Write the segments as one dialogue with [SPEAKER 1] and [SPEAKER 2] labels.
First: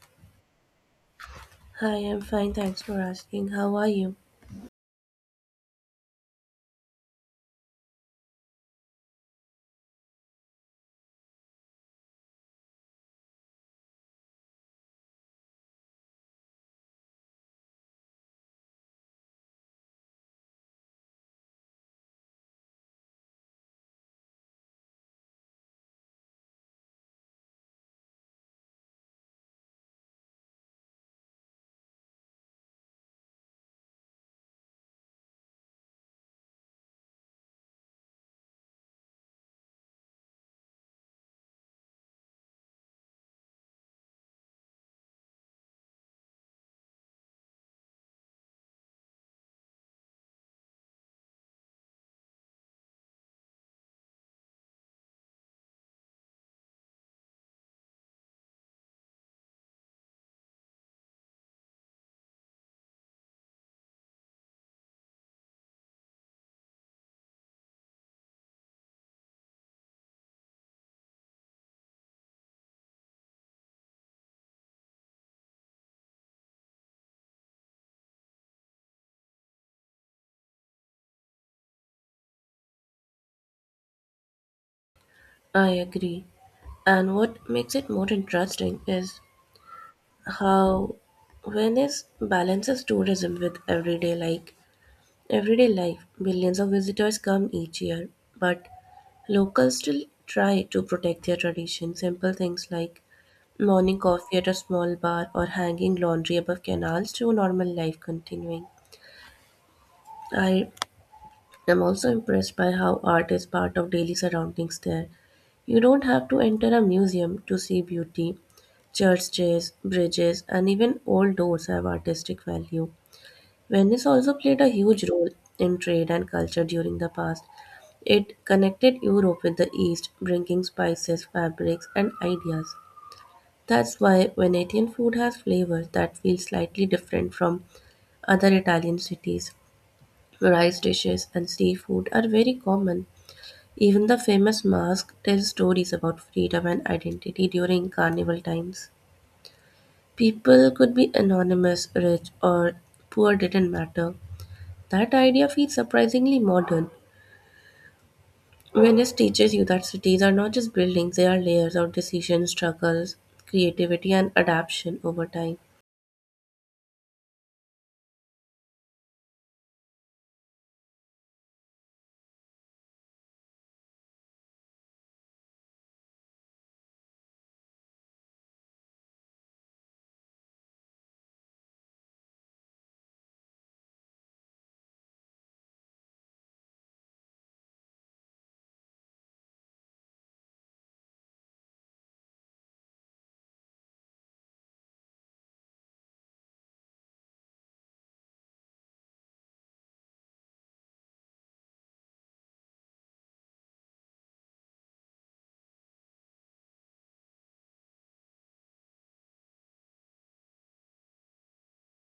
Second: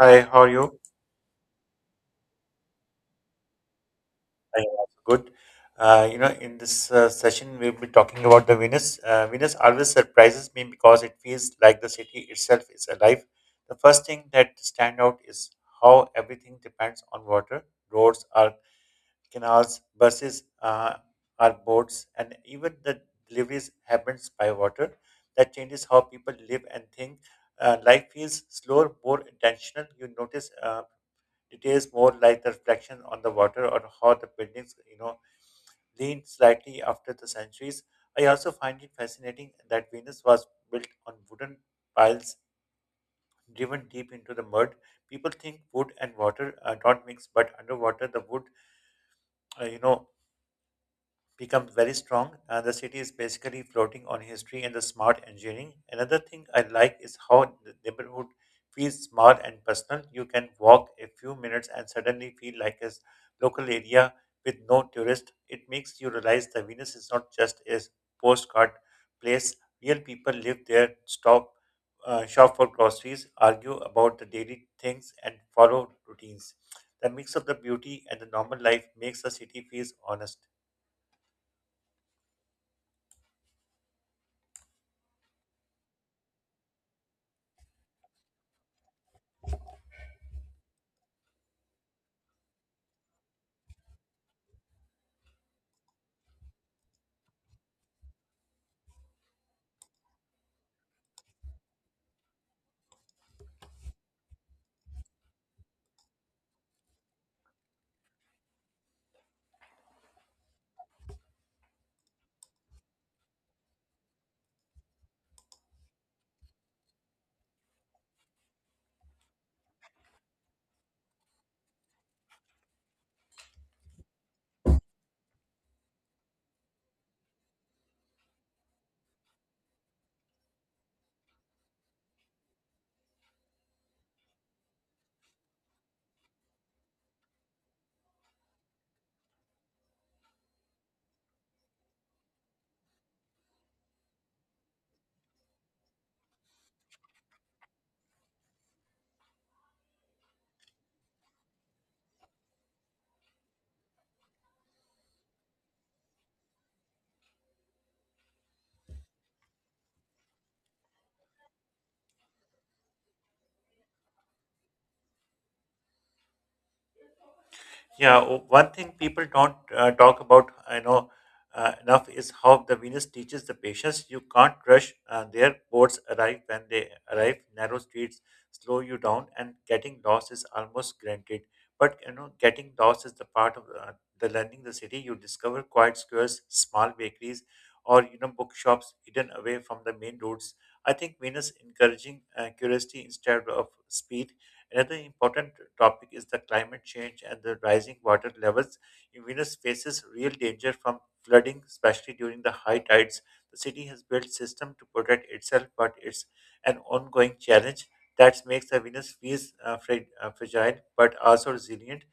[SPEAKER 1] Hi, how are you?
[SPEAKER 2] Hi, I'm fine, thanks for asking. How are you?
[SPEAKER 1] I am also good. In this session, we'll be talking about the Venus. Venus always surprises me because it feels like the city itself is alive. The first thing that stand out is how everything depends on water. Roads are canals, buses are boats, and even the deliveries happens by water. That changes how people live and think. Life feels slower, more intentional. You notice it is more like the reflection on the water or how the buildings, leaned slightly after the centuries. I also find it fascinating that Venus was built on wooden piles driven deep into the mud. People think wood and water don't mix, but underwater the wood, uh, you know, becomes very strong. The city is basically floating on history and the smart engineering. Another thing I like is how the neighborhood feels small and personal. You can walk a few minutes and suddenly feel like a local area with no tourist. It makes you realize that Venus is not just a postcard place. Real people live there, stop, shop for groceries, argue about the daily things, and follow routines. The mix of the beauty and the normal life makes the city feel honest.
[SPEAKER 2] I agree. And what makes it more interesting is how Venice balances tourism with everyday life. Millions of visitors come each year, but locals still try to protect their tradition. Simple things like morning coffee at a small bar or hanging laundry above canals to normal life continuing. I am also impressed by how art is part of daily surroundings there. You don't have to enter a museum to see beauty. Churches, bridges, and even old doors have artistic value. Venice also played a huge role in trade and culture during the past. It connected Europe with the East, bringing spices, fabrics, and ideas. That's why Venetian food has flavor that feels slightly different from other Italian cities. Rice dishes and seafood are very common, even the famous mask tells stories about freedom and identity during carnival times. People could be anonymous, rich, or poor didn't matter. That idea feels surprisingly modern. Venice teaches you that cities are not just buildings, they are layers of decision, struggles, creativity, and adaptation over time.
[SPEAKER 1] Yeah, one thing people don't talk about, I know enough, is how the Venus teaches the patients. You can't rush. Their boats arrive when they arrive. Narrow streets slow you down, and getting lost is almost granted. But you know, getting lost is the part of the learning the city. You discover quiet squares, small bakeries, or you know, bookshops hidden away from the main roads. I think Venus encouraging curiosity instead of speed. Another important topic is the climate change and the rising water levels. Venus faces real danger from flooding, especially during the high tides. The city has built system to protect itself, but it's an ongoing challenge that makes the Venus feel fragile but also resilient.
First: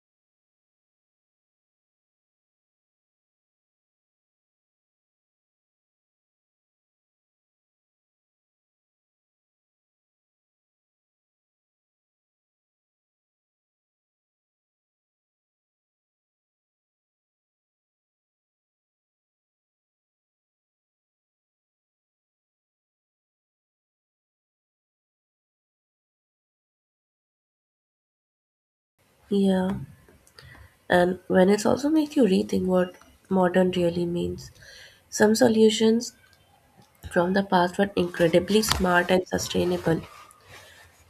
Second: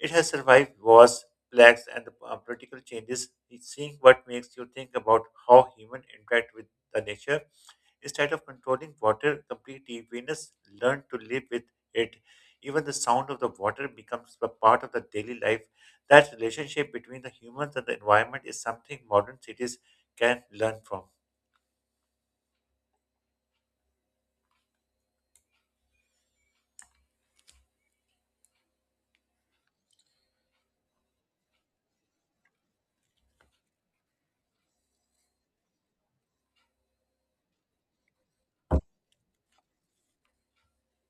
[SPEAKER 1] It has survived wars, plagues, and political changes. It's seeing what makes you think about how human interact with the nature. Instead of controlling water completely, Venus learned to live with it. Even the sound of the water becomes a part of the daily life. That relationship between the humans and the environment is something modern cities can learn from.
[SPEAKER 2] Yeah, and Venice also makes you rethink what modern really means. Some solutions from the past were incredibly smart and sustainable.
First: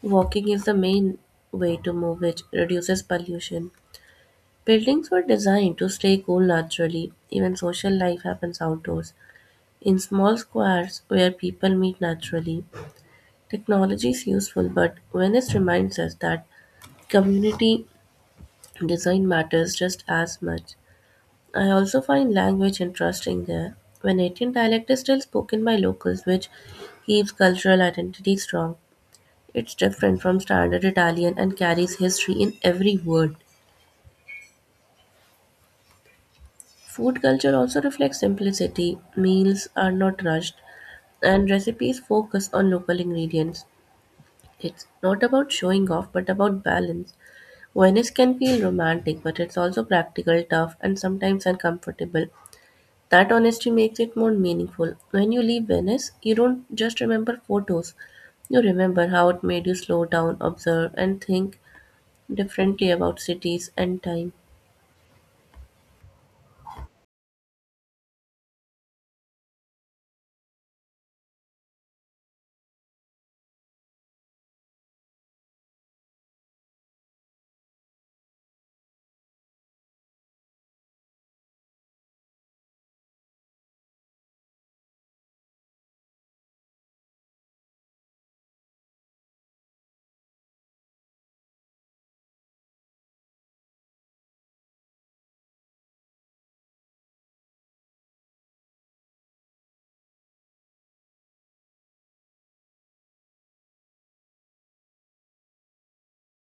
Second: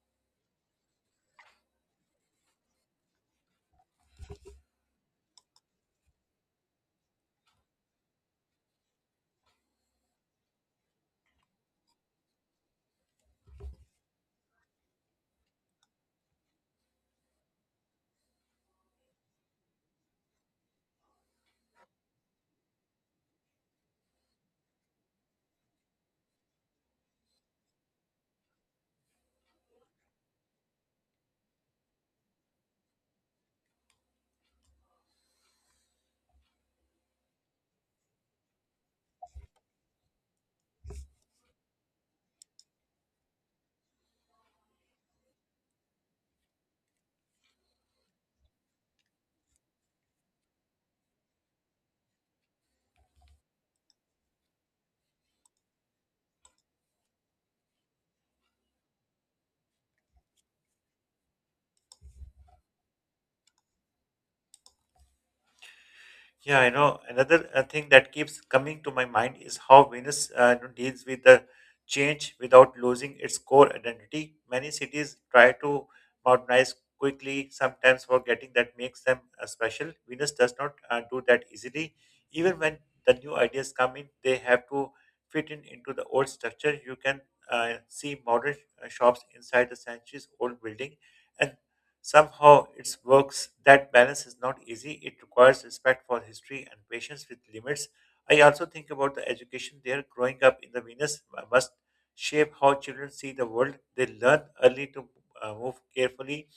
[SPEAKER 2] Walking is the main way to move, which reduces pollution. Buildings were designed to stay cool naturally. Even social life happens outdoors, in small squares where people meet naturally. Technology is useful, but Venice reminds us that community design matters just as much. I also find language interesting there. Venetian dialect is still spoken by locals, which keeps cultural identity strong. It's different from standard Italian and carries history in every word. Food culture also reflects simplicity. Meals are not rushed, and recipes focus on local ingredients. It's not about showing off, but about balance. Venice can feel romantic, but it's also practical, tough, and sometimes uncomfortable. That honesty makes it more meaningful. When you leave Venice, you don't just remember photos, you remember how it made you slow down, observe, and think differently about cities and time.
[SPEAKER 1] Yeah, you know, another thing that keeps coming to my mind is how Venus deals with the change without losing its core identity. Many cities try to modernize quickly, sometimes forgetting that makes them special. Venus does not do that easily. Even when the new ideas come in, they have to fit in into the old structure. You can see modern shops inside the centuries-old building, and somehow, it works. That balance is not easy. It requires respect for history and patience with limits. I also think about the education there. Growing up in the Venus must shape how children see the world. They learn early to move carefully,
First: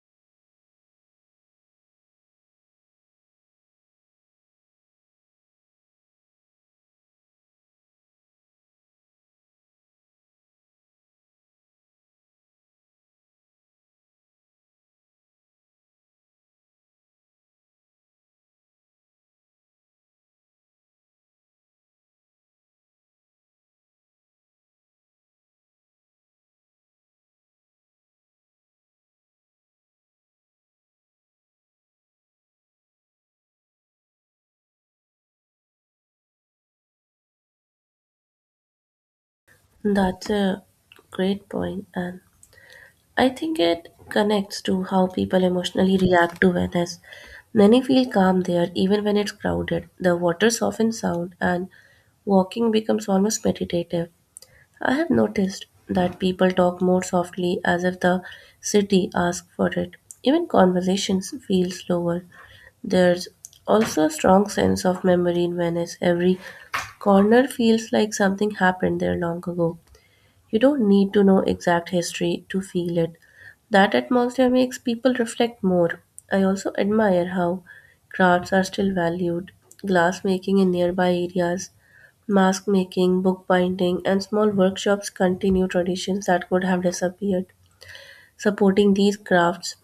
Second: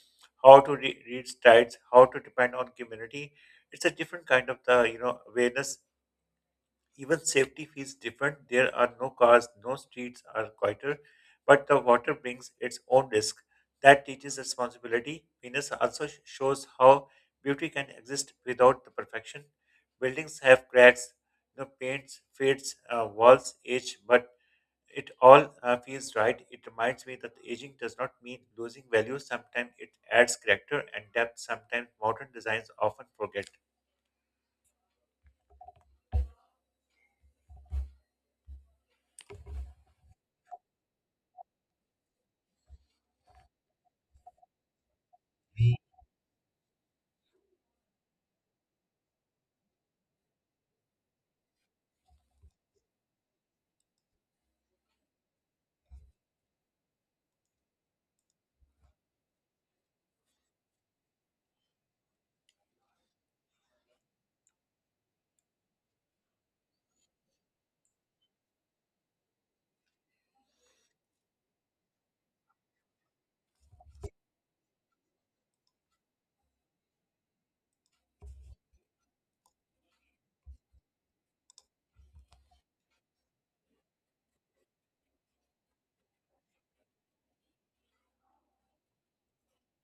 [SPEAKER 1] how to read tides, how to depend on community. It's a different kind of the awareness. Even safety feels different. There are no cars, no streets are quieter, but the water brings its own risk. That teaches responsibility. Venus also shows how beauty can exist without the perfection. Buildings have cracks, you know, paints fades, walls age, but it all feels right. It reminds me that aging does not mean losing value. Sometimes it adds character and depth. Sometimes modern designs often forget.
[SPEAKER 2] That's a great point, and I think it connects to how people emotionally react to Venice. Many feel calm there, even when it's crowded. The water softens sound, and walking becomes almost meditative. I have noticed that people talk more softly as if the city asks for it. Even conversations feel slower. There's also a strong sense of memory in Venice. Every corner feels like something happened there long ago. You don't need to know exact history to feel it. That atmosphere makes people reflect more. I also admire how crafts are still valued. Glass making in nearby areas, mask making, book binding, and small workshops continue traditions that could have disappeared. Supporting these crafts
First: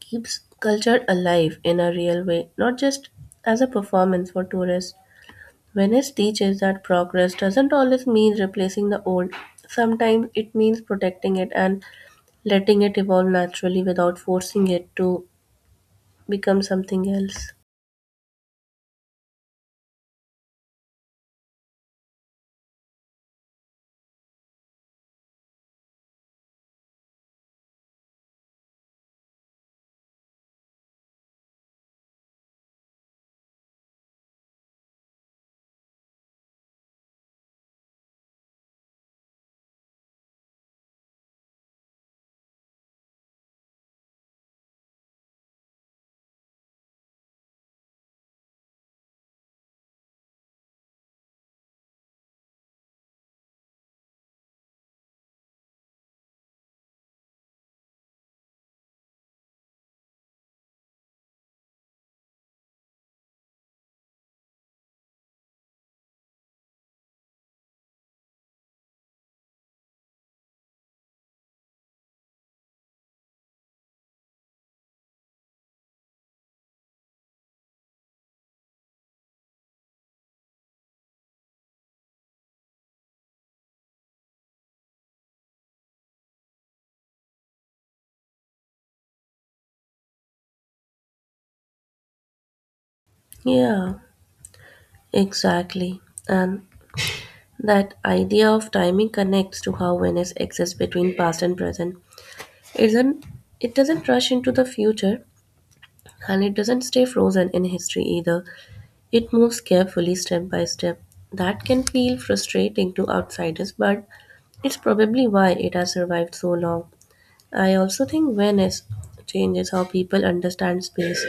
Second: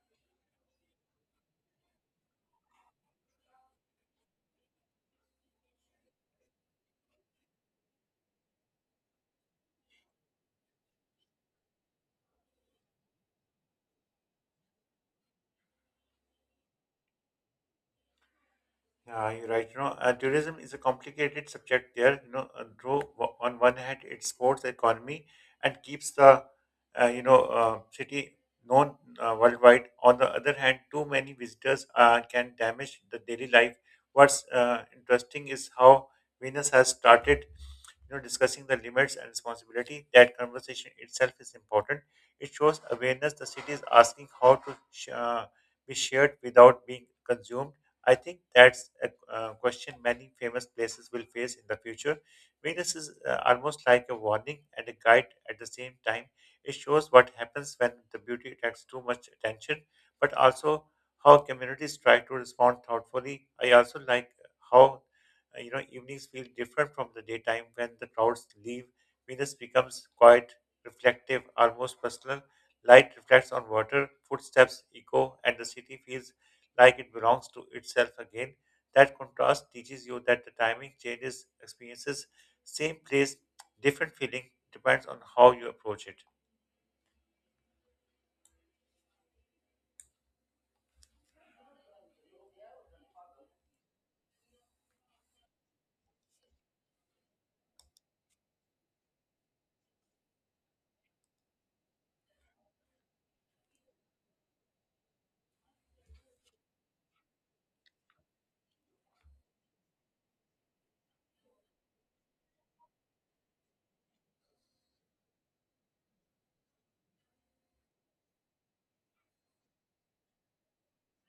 [SPEAKER 2] keeps culture alive in a real way, not just as a performance for tourists. Venice teaches that progress doesn't always mean replacing the old. Sometimes it means protecting it and letting it evolve naturally without forcing it to become something else.
[SPEAKER 1] Yeah, you're right. You know, tourism is a complicated subject there. You know, though on one hand, it supports the economy and keeps the, city known worldwide. On the other hand, too many visitors can damage the daily life. What's interesting is how Venus has started discussing the limits and responsibility. That conversation itself is important. It shows awareness. The city is asking how to be shared without being consumed. I think that's a question many famous places will face in the future. Venus is almost like a warning and a guide at the same time. It shows what happens when the beauty attracts too much attention, but also how communities try to respond thoughtfully. I also like how evenings feel different from the daytime when the crowds leave. Venus becomes quiet, reflective, almost personal. Light reflects on water, footsteps echo, and the city feels like it belongs to itself again. That contrast teaches you that the timing changes experiences, same place, different feeling, depends on how you approach it.
[SPEAKER 2] Yeah, exactly. And that idea of timing connects to how Venice exists between past and present. It doesn't, it doesn't rush into the future and it doesn't stay frozen in history either. It moves carefully step by step. That can feel frustrating to outsiders, but it's probably why it has survived so long. I also think Venice changes how people understand space.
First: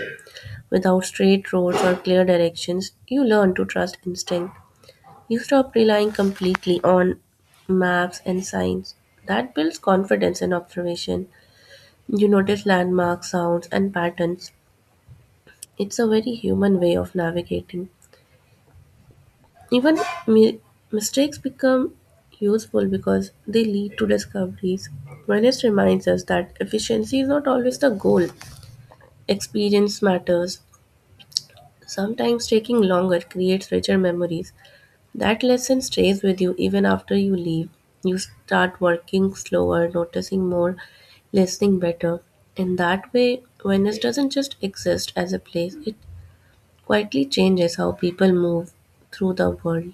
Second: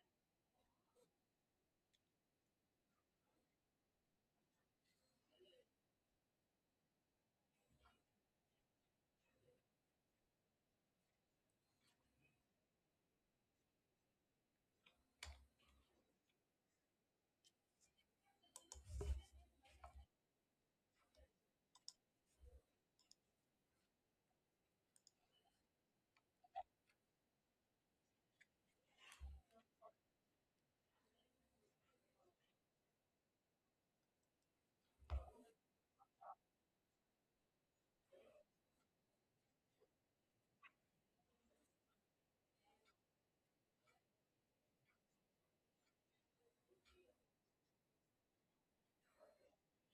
[SPEAKER 2] Without straight roads or clear directions, you learn to trust instinct. You stop relying completely on maps and signs. That builds confidence in observation. You notice landmarks, sounds, and patterns. It's a very human way of navigating. Even mi- mistakes become useful because they lead to discoveries. Venice reminds us that efficiency is not always the goal. Experience matters. Sometimes taking longer creates richer memories. That lesson stays with you even after you leave. You start working slower, noticing more, listening better. In that way, Venice doesn't just exist as a place, it quietly changes how people move through the world.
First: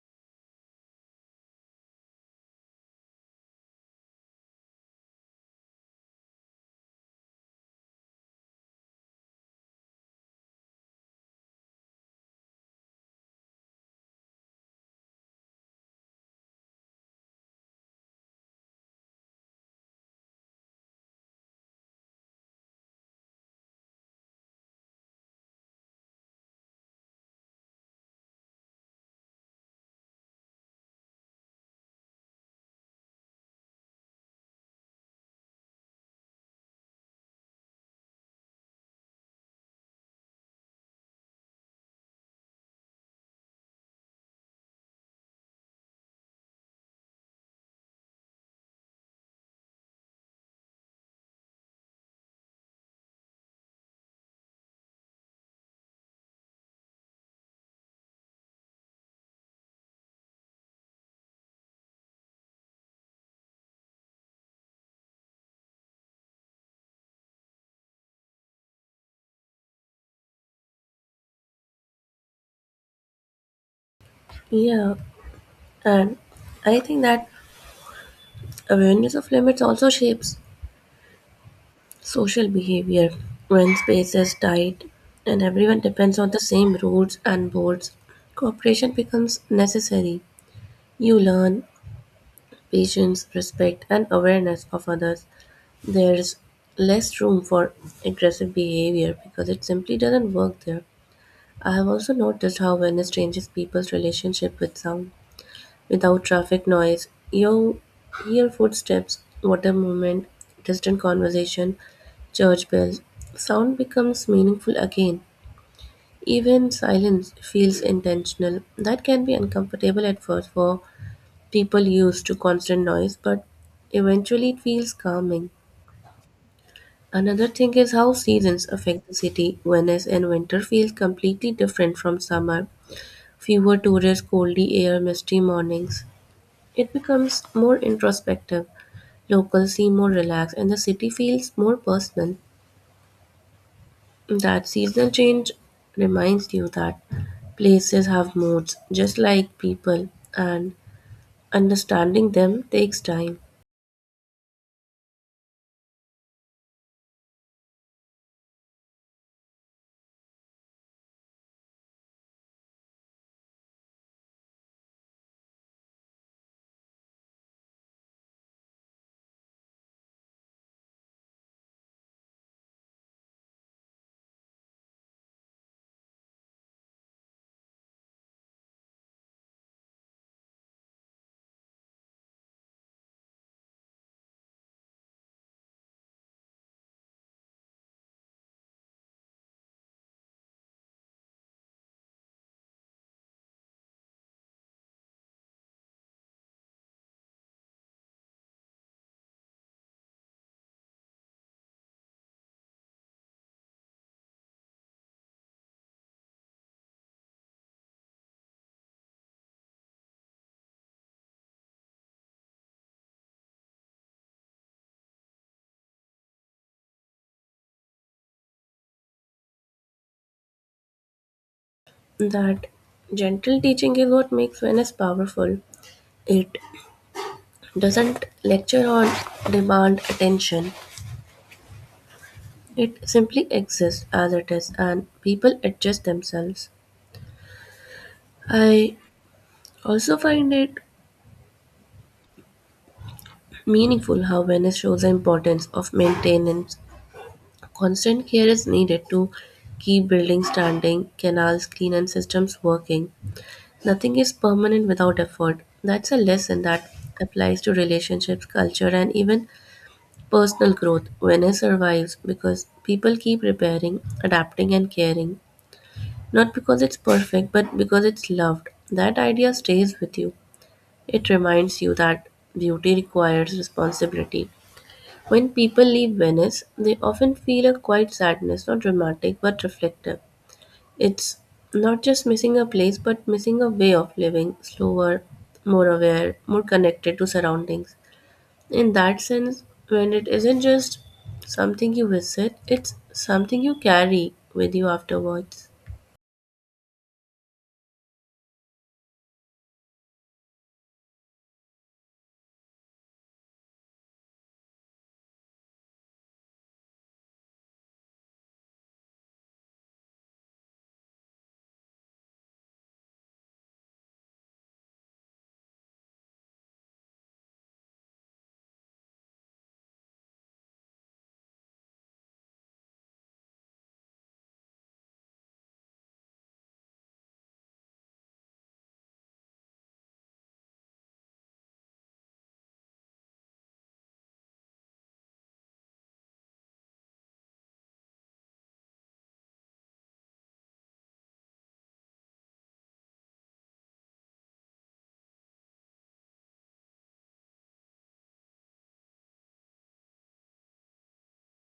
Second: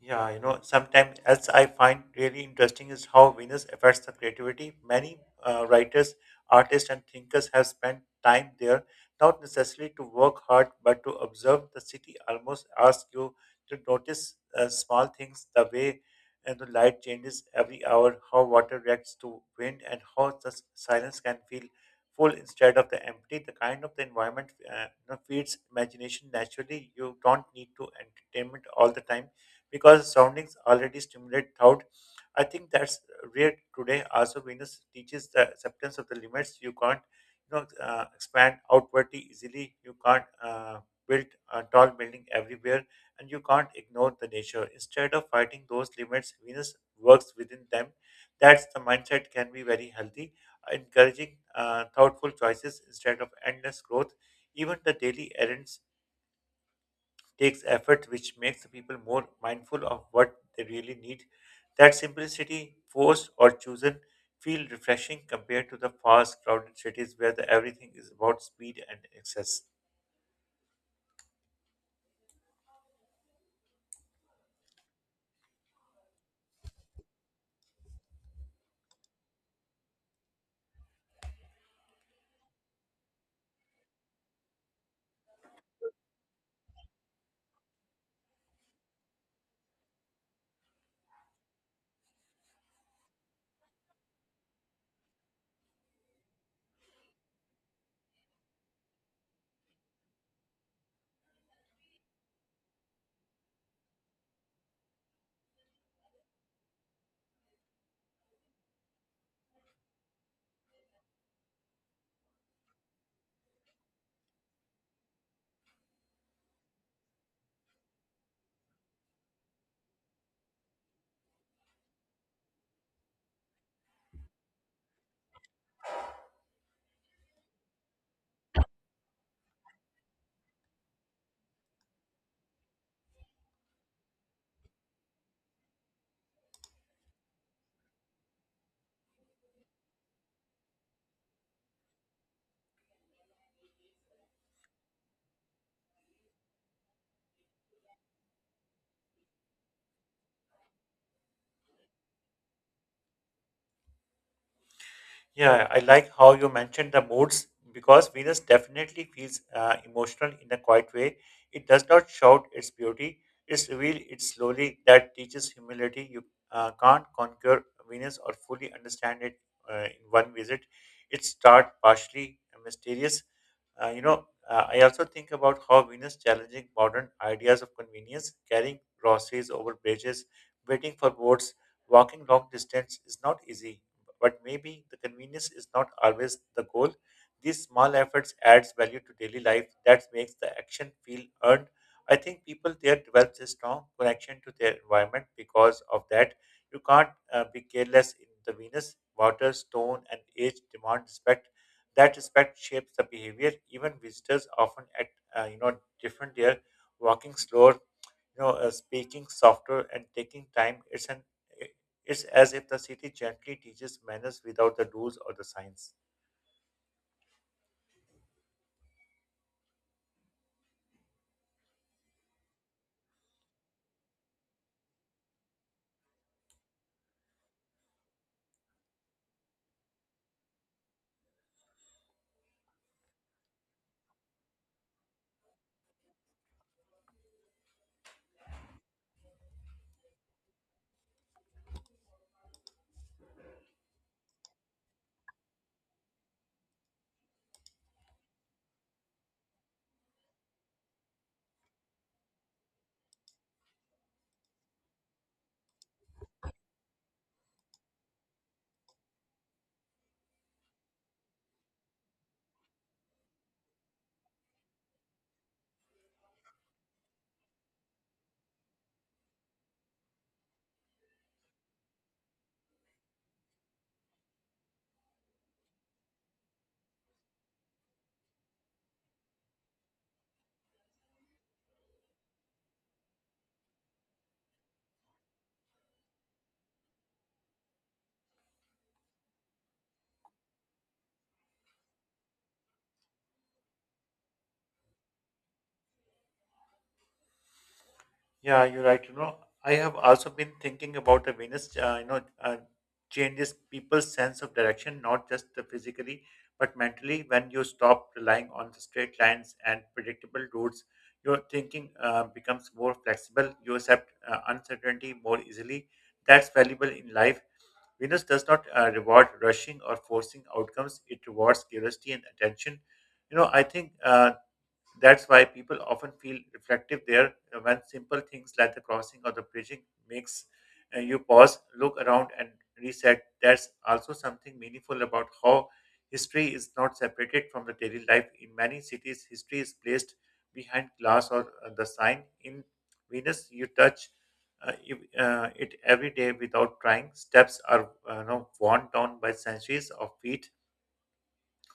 [SPEAKER 1] Yeah, you know, sometimes else I find really interesting is how Venus affects the creativity. Many writers, artists, and thinkers have spent time there, not necessarily to work hard, but to observe the city. Almost ask you to notice small things, the way and the light changes every hour, how water reacts to wind, and how the silence can feel full instead of the empty. The kind of the environment feeds imagination naturally. You don't need to entertainment all the time because surroundings already stimulate thought. I think that's rare today. Also, Venus teaches the acceptance of the limits. You can't expand outwardly easily. You can't build a tall building everywhere, and you can't ignore the nature. Instead of fighting those limits, Venus works within them. That's the mindset can be very healthy, encouraging thoughtful choices instead of endless growth. Even the daily errands takes effort, which makes people more mindful of what they really need. That simplicity, forced or chosen, feel refreshing compared to the fast, crowded cities where the, everything is about speed and excess.
[SPEAKER 2] Yeah, and I think that awareness of limits also shapes social behavior. When space is tight and everyone depends on the same rules and boards, cooperation becomes necessary. You learn patience, respect, and awareness of others. There's less room for aggressive behavior because it simply doesn't work there. I have also noticed how awareness changes people's relationship with sound. Without traffic noise, you hear footsteps, water movement, distant conversation, church bells. Sound becomes meaningful again. Even silence feels intentional. That can be uncomfortable at first for people used to constant noise, but eventually it feels calming. Another thing is how seasons affect the city. Venice in winter feels completely different from summer. Fewer tourists, coldy air, misty mornings. It becomes more introspective. Locals seem more relaxed, and the city feels more personal. That seasonal change reminds you that places have moods, just like people, and understanding them takes time.
[SPEAKER 1] Yeah, I like how you mentioned the moods because Venus definitely feels emotional in a quiet way. It does not shout its beauty, it's revealed it slowly. That teaches humility. You can't conquer Venus or fully understand it in one visit. It starts partially mysterious. I also think about how Venus challenging modern ideas of convenience, carrying groceries over bridges, waiting for boats, walking long distance is not easy, but maybe the convenience is not always the goal. These small efforts adds value to daily life that makes the action feel earned. I think people there develops a strong connection to their environment because of that. You can't be careless in the Venus. Water, stone, and age demand respect. That respect shapes the behavior. Even visitors often act different there, walking slower, speaking softer and taking time. It's as if the city gently teaches manners without the rules or the signs.
[SPEAKER 2] That gentle teaching is what makes Venice powerful. It doesn't lecture or demand attention, it simply exists as it is, and people adjust themselves. I also find it meaningful how Venice shows the importance of maintenance. Constant care is needed to keep buildings standing, canals clean, and systems working. Nothing is permanent without effort. That's a lesson that applies to relationships, culture, and even personal growth. Venice survives because people keep repairing, adapting, and caring. Not because it's perfect, but because it's loved. That idea stays with you. It reminds you that beauty requires responsibility. When people leave Venice, they often feel a quiet sadness, not dramatic but reflective. It's not just missing a place but missing a way of living, slower, more aware, more connected to surroundings. In that sense, when it isn't just something you visit, it's something you carry with you afterwards.
[SPEAKER 1] Yeah, you're right. You know, I have also been thinking about the Venus, changes people's sense of direction, not just the physically, but mentally. When you stop relying on the straight lines and predictable routes, your thinking becomes more flexible. You accept uncertainty more easily. That's valuable in life. Venus does not reward rushing or forcing outcomes. It rewards curiosity and attention. You know, I think that's why people often feel reflective there when simple things like the crossing or the bridging makes you pause, look around, and reset. There's also something meaningful about how history is not separated from the daily life. In many cities, history is placed behind glass or the sign. In Venus, you touch it every day without trying. Steps are worn down by centuries of feet.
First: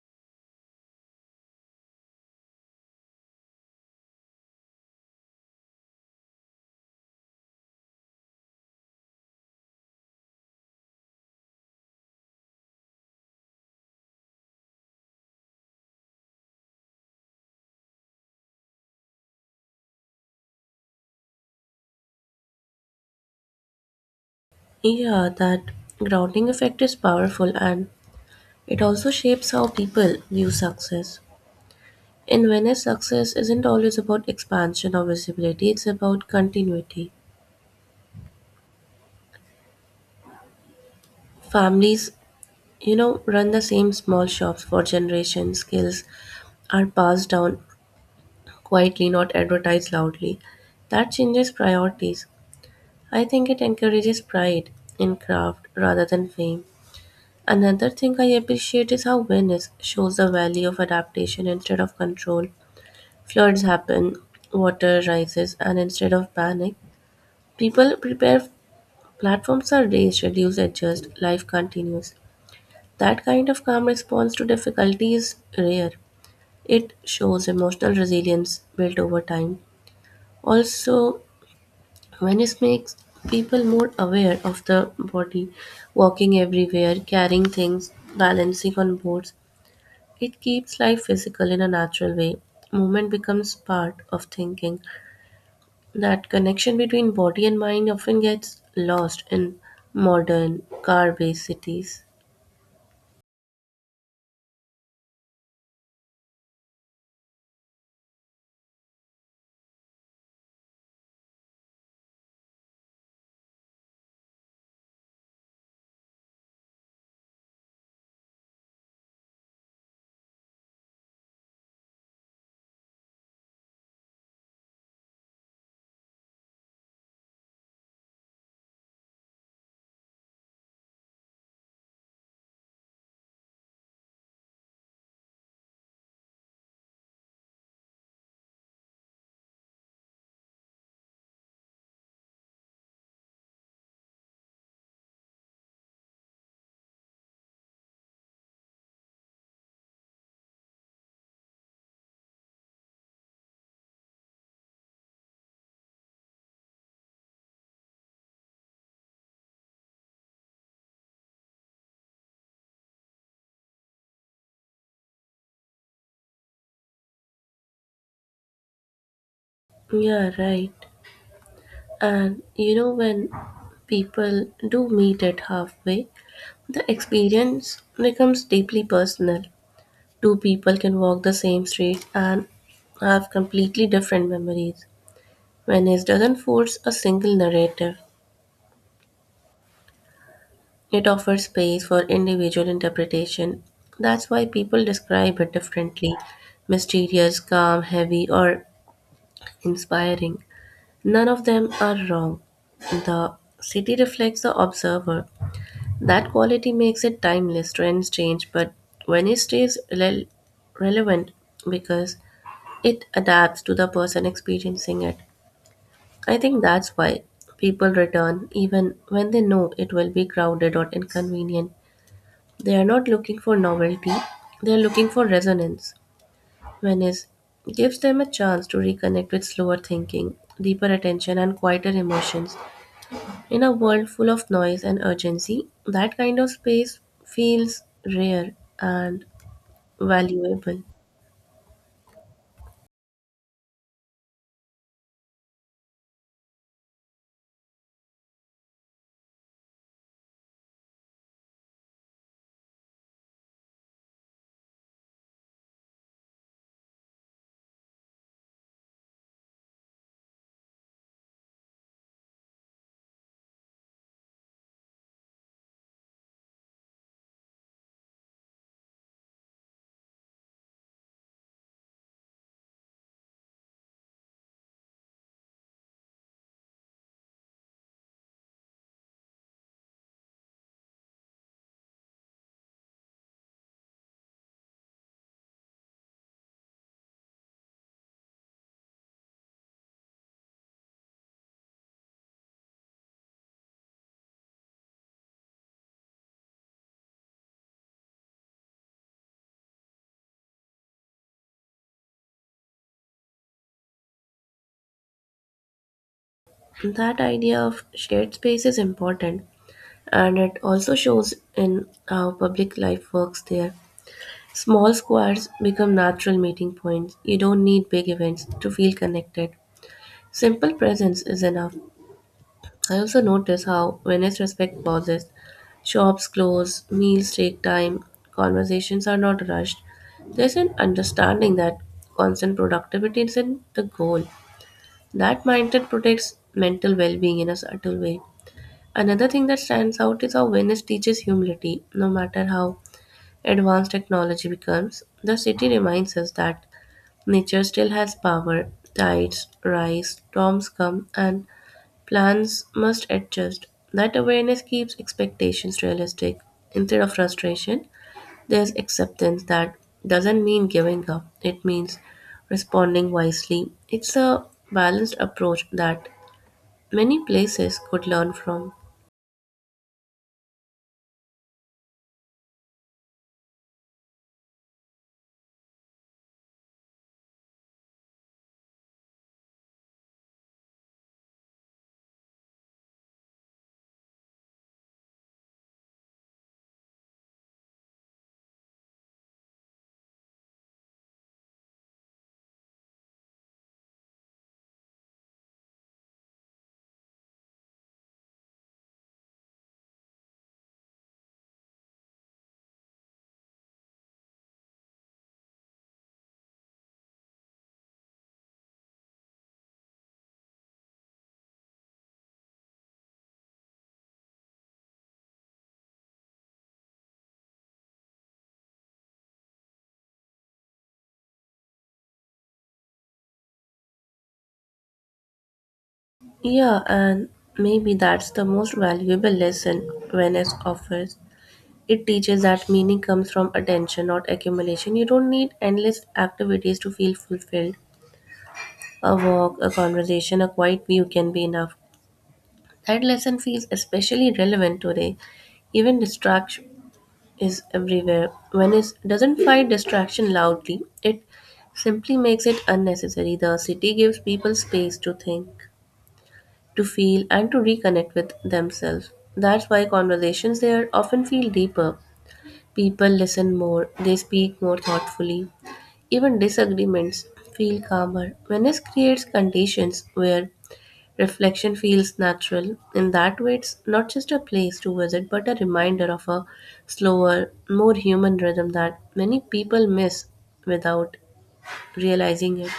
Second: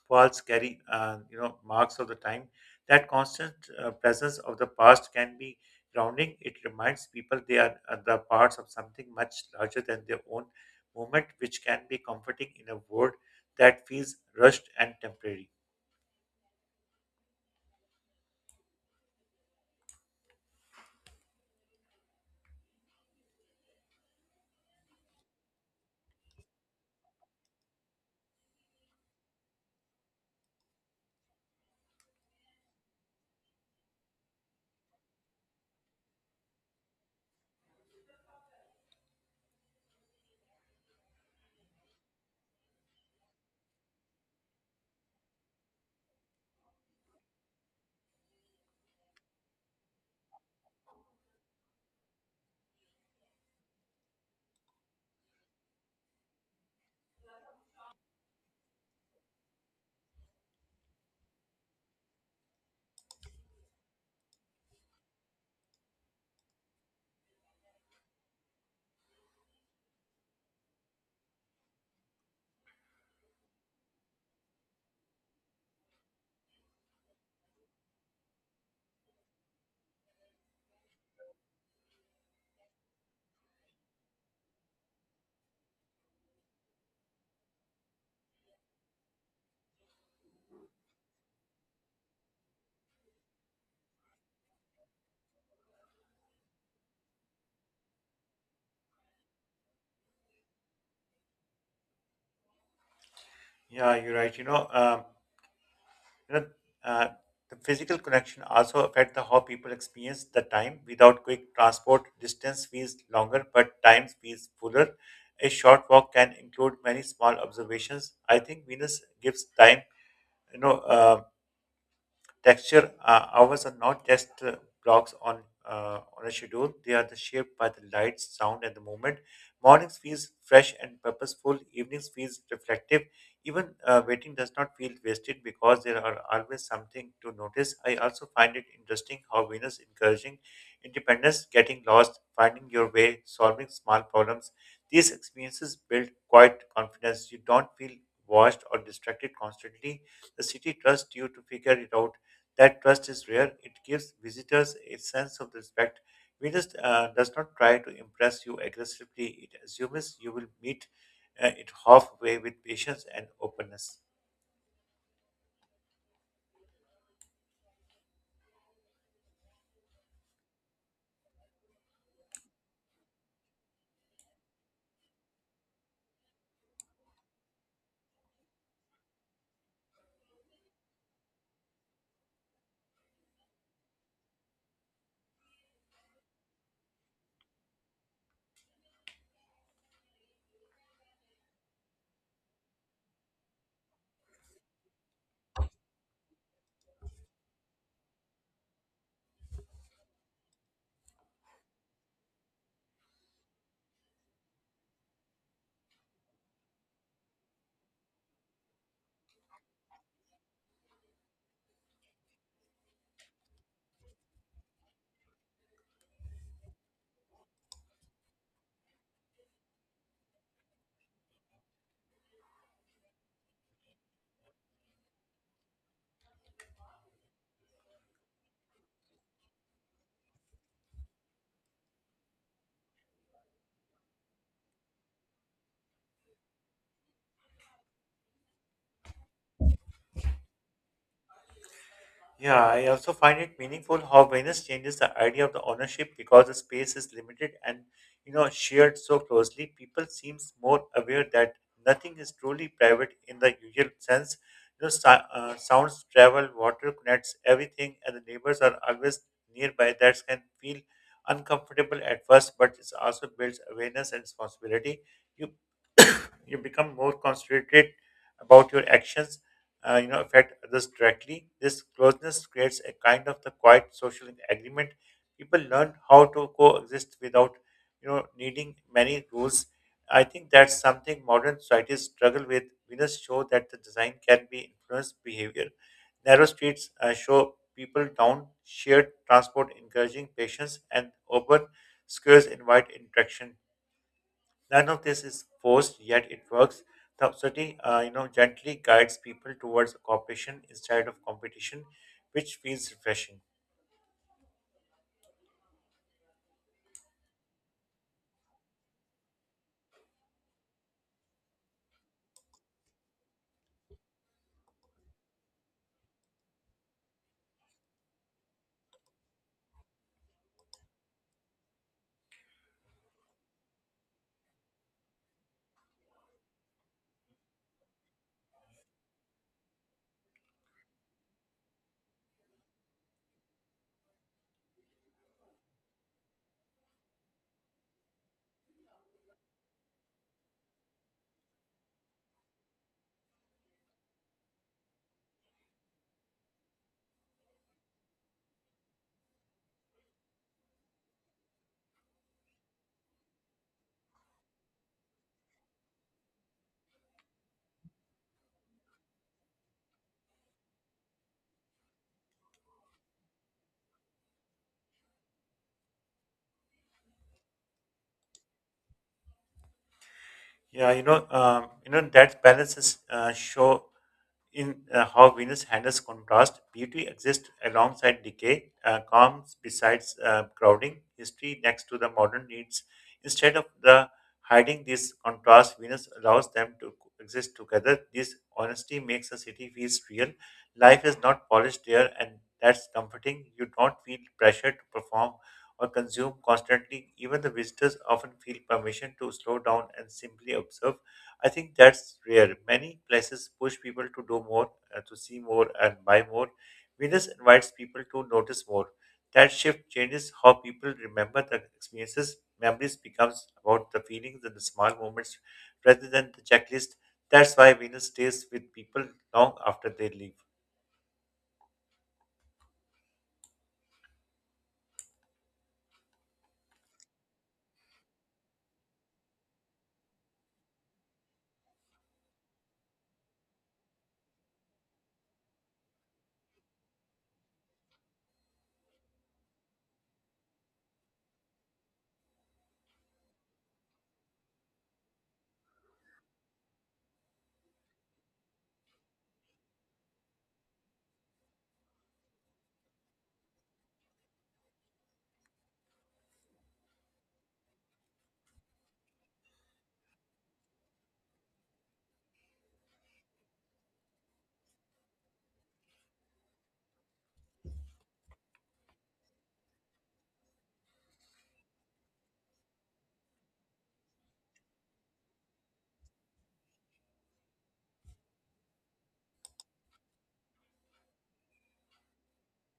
[SPEAKER 1] Falls carry marks of the time. That constant presence of the past can be grounding. It reminds people are the parts of something much larger than their own moment, which can be comforting in a world that feels rushed and temporary.
[SPEAKER 2] Yeah, that grounding effect is powerful and it also shapes how people view success. In Venice, success isn't always about expansion or visibility, it's about continuity. Families, you know, run the same small shops for generations, skills are passed down quietly, not advertised loudly. That changes priorities. I think it encourages pride in craft rather than fame. Another thing I appreciate is how Venice shows the value of adaptation instead of control. Floods happen, water rises, and instead of panic, people prepare. Platforms are raised, reduced, adjust, life continues. That kind of calm response to difficulty is rare. It shows emotional resilience built over time. Also, Venice makes people more aware of the body, walking everywhere, carrying things, balancing on boards. It keeps life physical in a natural way. Movement becomes part of thinking. That connection between body and mind often gets lost in modern, car based cities.
[SPEAKER 1] Yeah, you're right. You know, You know, uh, the physical connection also affect the how people experience the time. Without quick transport, distance feels longer, but time feels fuller. A short walk can include many small observations. I think Venus gives time, you know, uh, texture. Hours are not just blocks on a schedule; they are the shaped by the light, sound, and the movement. Mornings feels fresh and purposeful. Evenings feels reflective. Even waiting does not feel wasted because there are always something to notice. I also find it interesting how Venus encouraging independence, getting lost, finding your way, solving small problems. These experiences build quiet confidence. You don't feel washed or distracted constantly. The city trusts you to figure it out. That trust is rare. It gives visitors a sense of respect. Venus does not try to impress you aggressively. It assumes you will meet it halfway with patience and openness.
[SPEAKER 2] Yeah, right. And you know, when people do meet at halfway, the experience becomes deeply personal. Two people can walk the same street and have completely different memories. Venice doesn't force a single narrative, it offers space for individual interpretation. That's why people describe it differently: mysterious, calm, heavy, or inspiring. None of them are wrong. The city reflects the observer. That quality makes it timeless. Trends change, but when it stays relevant because it adapts to the person experiencing it. I think that's why people return even when they know it will be crowded or inconvenient. They are not looking for novelty, they are looking for resonance. Venice gives them a chance to reconnect with slower thinking, deeper attention, and quieter emotions. In a world full of noise and urgency, that kind of space feels rare and valuable.
[SPEAKER 1] Yeah, I also find it meaningful how Venus changes the idea of the ownership because the space is limited and, you know, shared so closely. People seems more aware that nothing is truly private in the usual sense. You know, so, sounds travel, water connects everything, and the neighbors are always nearby. That can feel uncomfortable at first, but it also builds awareness and responsibility. You you become more concentrated about your actions, you know, affect others directly. This closeness creates a kind of the quiet social agreement. People learn how to coexist without, you know, needing many rules. I think that's something modern societies struggle with. Winners show that the design can be influenced behavior. Narrow streets show people down, shared transport encouraging patience, and open squares invite interaction. None of this is forced, yet it works. The study, you know, gently guides people towards cooperation instead of competition, which feels refreshing.
[SPEAKER 2] That idea of shared space is important and it also shows in how public life works there. Small squares become natural meeting points. You don't need big events to feel connected. Simple presence is enough. I also notice how, Venice I respect pauses, shops close, meals take time, conversations are not rushed. There's an understanding that constant productivity isn't the goal. That mindset protects mental well being in a subtle way. Another thing that stands out is how Venice teaches humility. No matter how advanced technology becomes, the city reminds us that nature still has power. Tides rise, storms come, and plans must adjust. That awareness keeps expectations realistic. Instead of frustration, there's acceptance that doesn't mean giving up, it means responding wisely. It's a balanced approach that many places could learn from.
[SPEAKER 1] Yeah, you know that balances show in how Venus handles contrast, beauty exists alongside decay, calms besides crowding, history next to the modern needs. Instead of the hiding these contrasts, Venus allows them to exist together. This honesty makes a city feel real. Life is not polished there, and that's comforting. You don't feel pressure to perform or consume constantly. Even the visitors often feel permission to slow down and simply observe. I think that's rare. Many places push people to do more, to see more, and buy more. Venus invites people to notice more. That shift changes how people remember the experiences. Memories becomes about the feelings and the small moments rather than the checklist. That's why Venus stays with people long after they leave.
[SPEAKER 2] Yeah, and maybe that's the most valuable lesson Venice offers. It teaches that meaning comes from attention, not accumulation. You don't need endless activities to feel fulfilled. A walk, a conversation, a quiet view can be enough. That lesson feels especially relevant today. Even distraction is everywhere. When it doesn't fight distraction loudly, it simply makes it unnecessary. The city gives people space to think, to feel, and to reconnect with themselves. That's why conversations there often feel deeper. People listen more, they speak more thoughtfully. Even disagreements feel calmer. Venice creates conditions where reflection feels natural. In that way, it's not just a place to visit, but a reminder of a slower, more human rhythm that many people miss without realizing it.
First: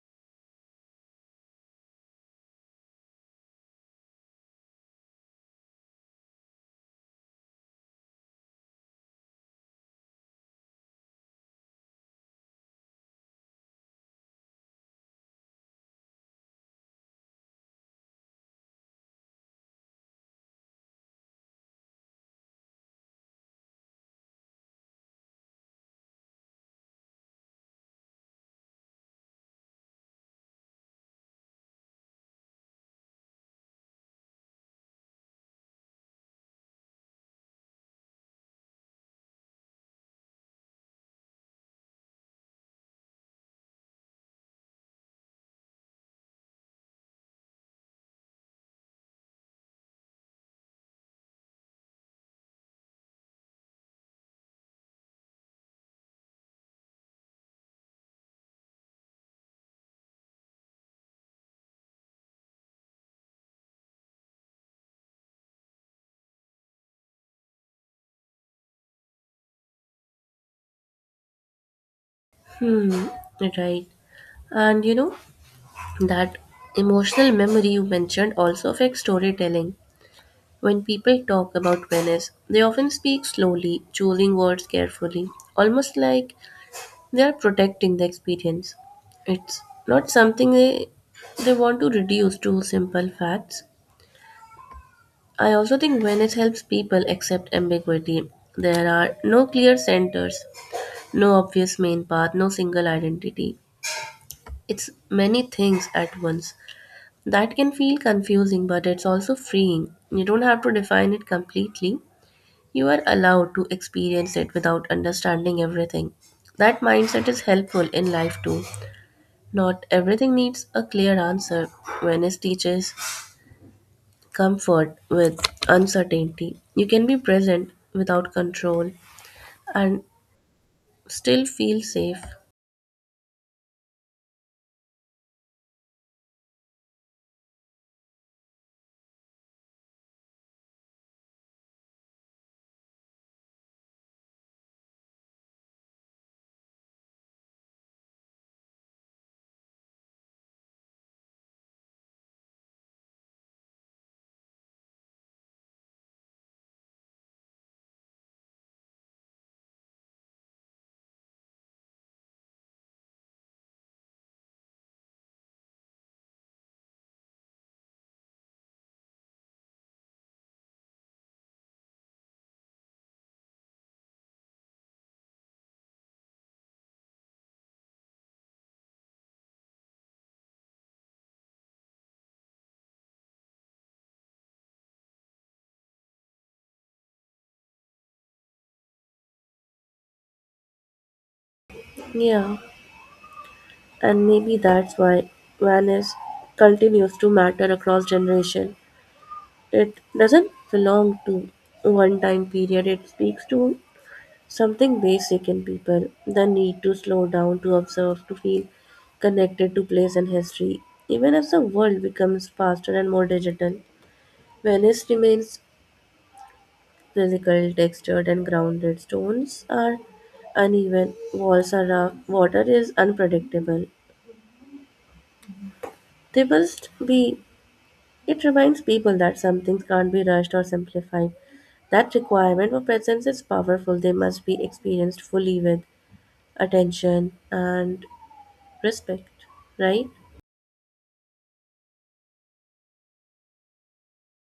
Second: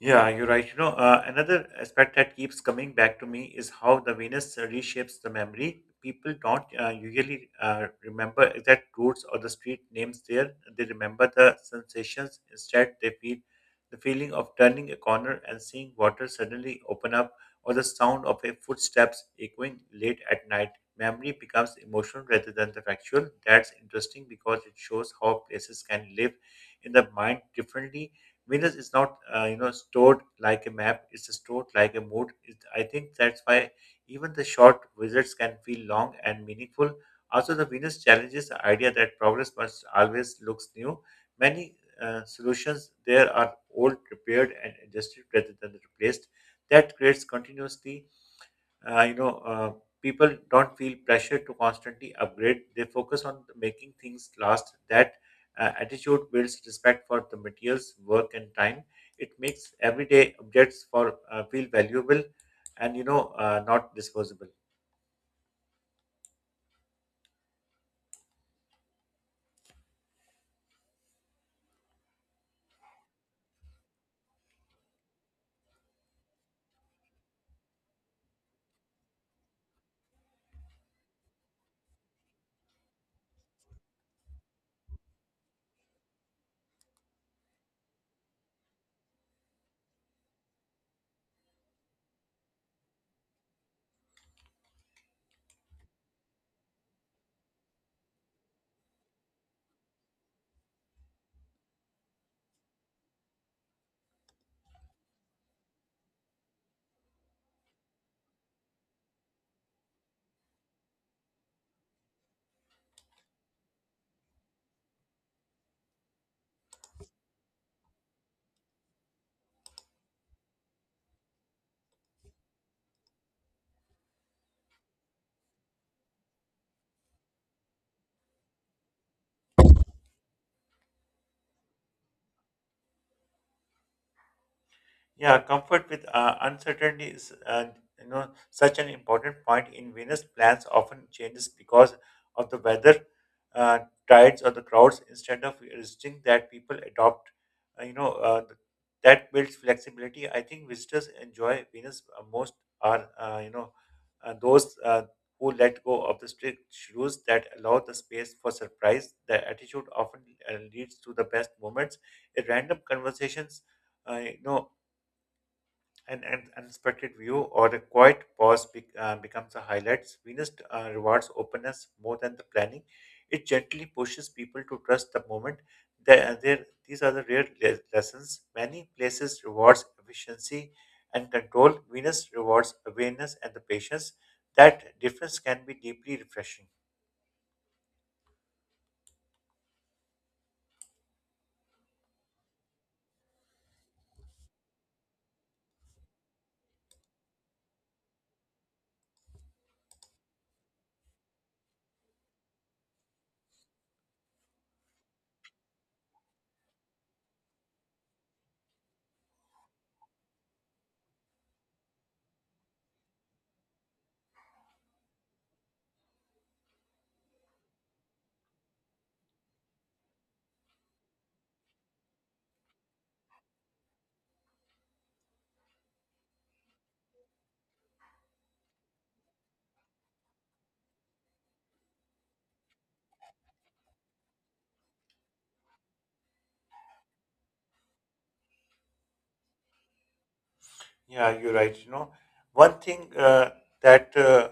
[SPEAKER 1] Yeah, you're right. You know, another aspect that keeps coming back to me is how the Venus reshapes the memory. People don't usually remember exact routes or the street names there. They remember the sensations. Instead, they feel the feeling of turning a corner and seeing water suddenly open up, or the sound of a footsteps echoing late at night. Memory becomes emotional rather than the factual. That's interesting because it shows how places can live in the mind differently. Venus is not, you know, stored like a map. It's stored like a mood. I think that's why even the short visits can feel long and meaningful. Also, the Venus challenges the idea that progress must always looks new. Many solutions there are old, repaired, and adjusted rather than replaced. That creates continuously, uh, you know uh, people don't feel pressure to constantly upgrade. They focus on making things last. That attitude builds respect for the materials, work, and time. It makes everyday objects for feel valuable and, not disposable.
[SPEAKER 2] Hmm, right. And you know, that emotional memory you mentioned also affects storytelling. When people talk about Venice, they often speak slowly, choosing words carefully, almost like they are protecting the experience. It's not something they want to reduce to simple facts. I also think Venice helps people accept ambiguity. There are no clear centers, no obvious main path, no single identity. It's many things at once. That can feel confusing, but it's also freeing. You don't have to define it completely. You are allowed to experience it without understanding everything. That mindset is helpful in life too. Not everything needs a clear answer. Venice teaches comfort with uncertainty. You can be present without control and still feel safe.
[SPEAKER 1] Yeah, comfort with uncertainty is, you know, such an important point. In Venus, plans often changes because of the weather, uh, tides, or the crowds. Instead of resisting that, people adopt. Uh, you know, uh, th- that builds flexibility. I think visitors enjoy Venus most are you know those who let go of the strict rules that allow the space for surprise. The attitude often leads to the best moments. A random conversations. uh, you know an unexpected view or a quiet pause becomes a highlight. Venus rewards openness more than the planning. It gently pushes people to trust the moment. These are the rare lessons. Many places rewards efficiency and control. Venus rewards awareness and the patience. That difference can be deeply refreshing.
[SPEAKER 2] Yeah, and maybe that's why Venice continues to matter across generation. It doesn't belong to one time period. It speaks to something basic in people: the need to slow down, to observe, to feel connected to place and history. Even as the world becomes faster and more digital, Venice remains physical, textured, and grounded. Stones are uneven, walls are rough, water is unpredictable. They must be. It reminds people that some things can't be rushed or simplified. That requirement for presence is powerful. They must be experienced fully with attention and respect, right?
[SPEAKER 1] Yeah, you're right. You know, one thing that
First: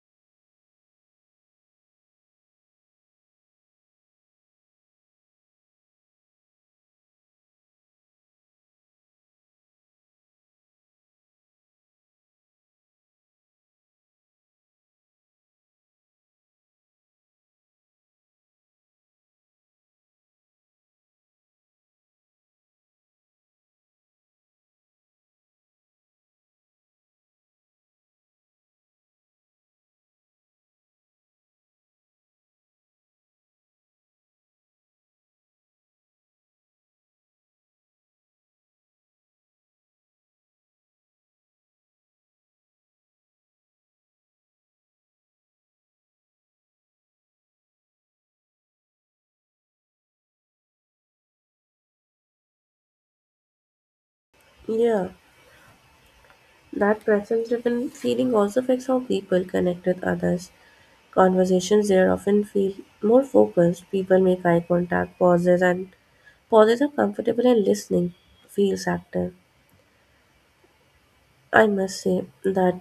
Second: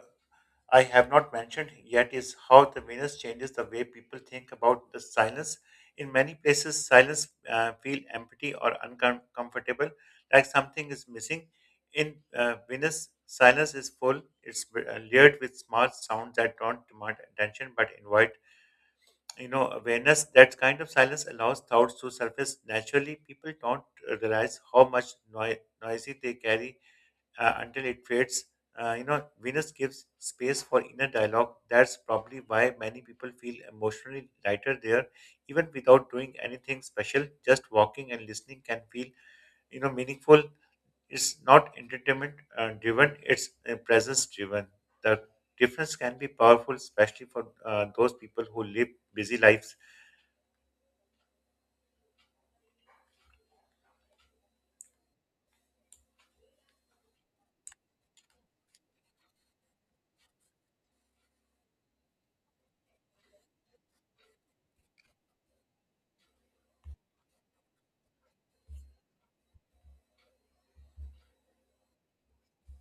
[SPEAKER 1] I have not mentioned yet is how the Venus changes the way people think about the silence. In many places, silence feel empty or uncomfortable, like something is missing. In Venus, silence is full. It's layered with small sounds that don't demand attention but invite, you know, awareness. That kind of silence allows thoughts to surface naturally. People don't realize how much noisy they carry until it fades. You know, Venus gives space for inner dialogue. That's probably why many people feel emotionally lighter there, even without doing anything special. Just walking and listening can feel, you know, meaningful. It's not entertainment driven; it's presence driven. The difference can be powerful, especially for those people who live busy lives.
[SPEAKER 2] Yeah, that preference driven feeling also affects how people connect with others. Conversations there often feel more focused. People make eye contact, pauses, and pauses are comfortable and listening feels active. I must say that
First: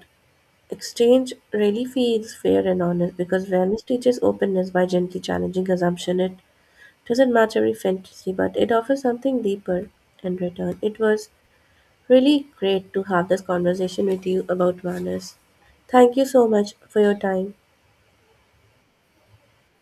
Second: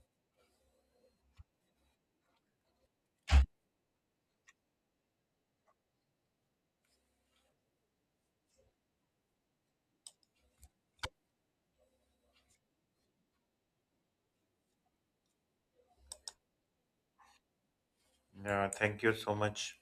[SPEAKER 2] exchange really feels fair and honest because fairness teaches openness by gently challenging assumption. It doesn't match every fantasy, but it offers something deeper in return. It was really great to have this conversation with you about manners. Thank you so much for your time.
[SPEAKER 1] Yeah, thank you so much.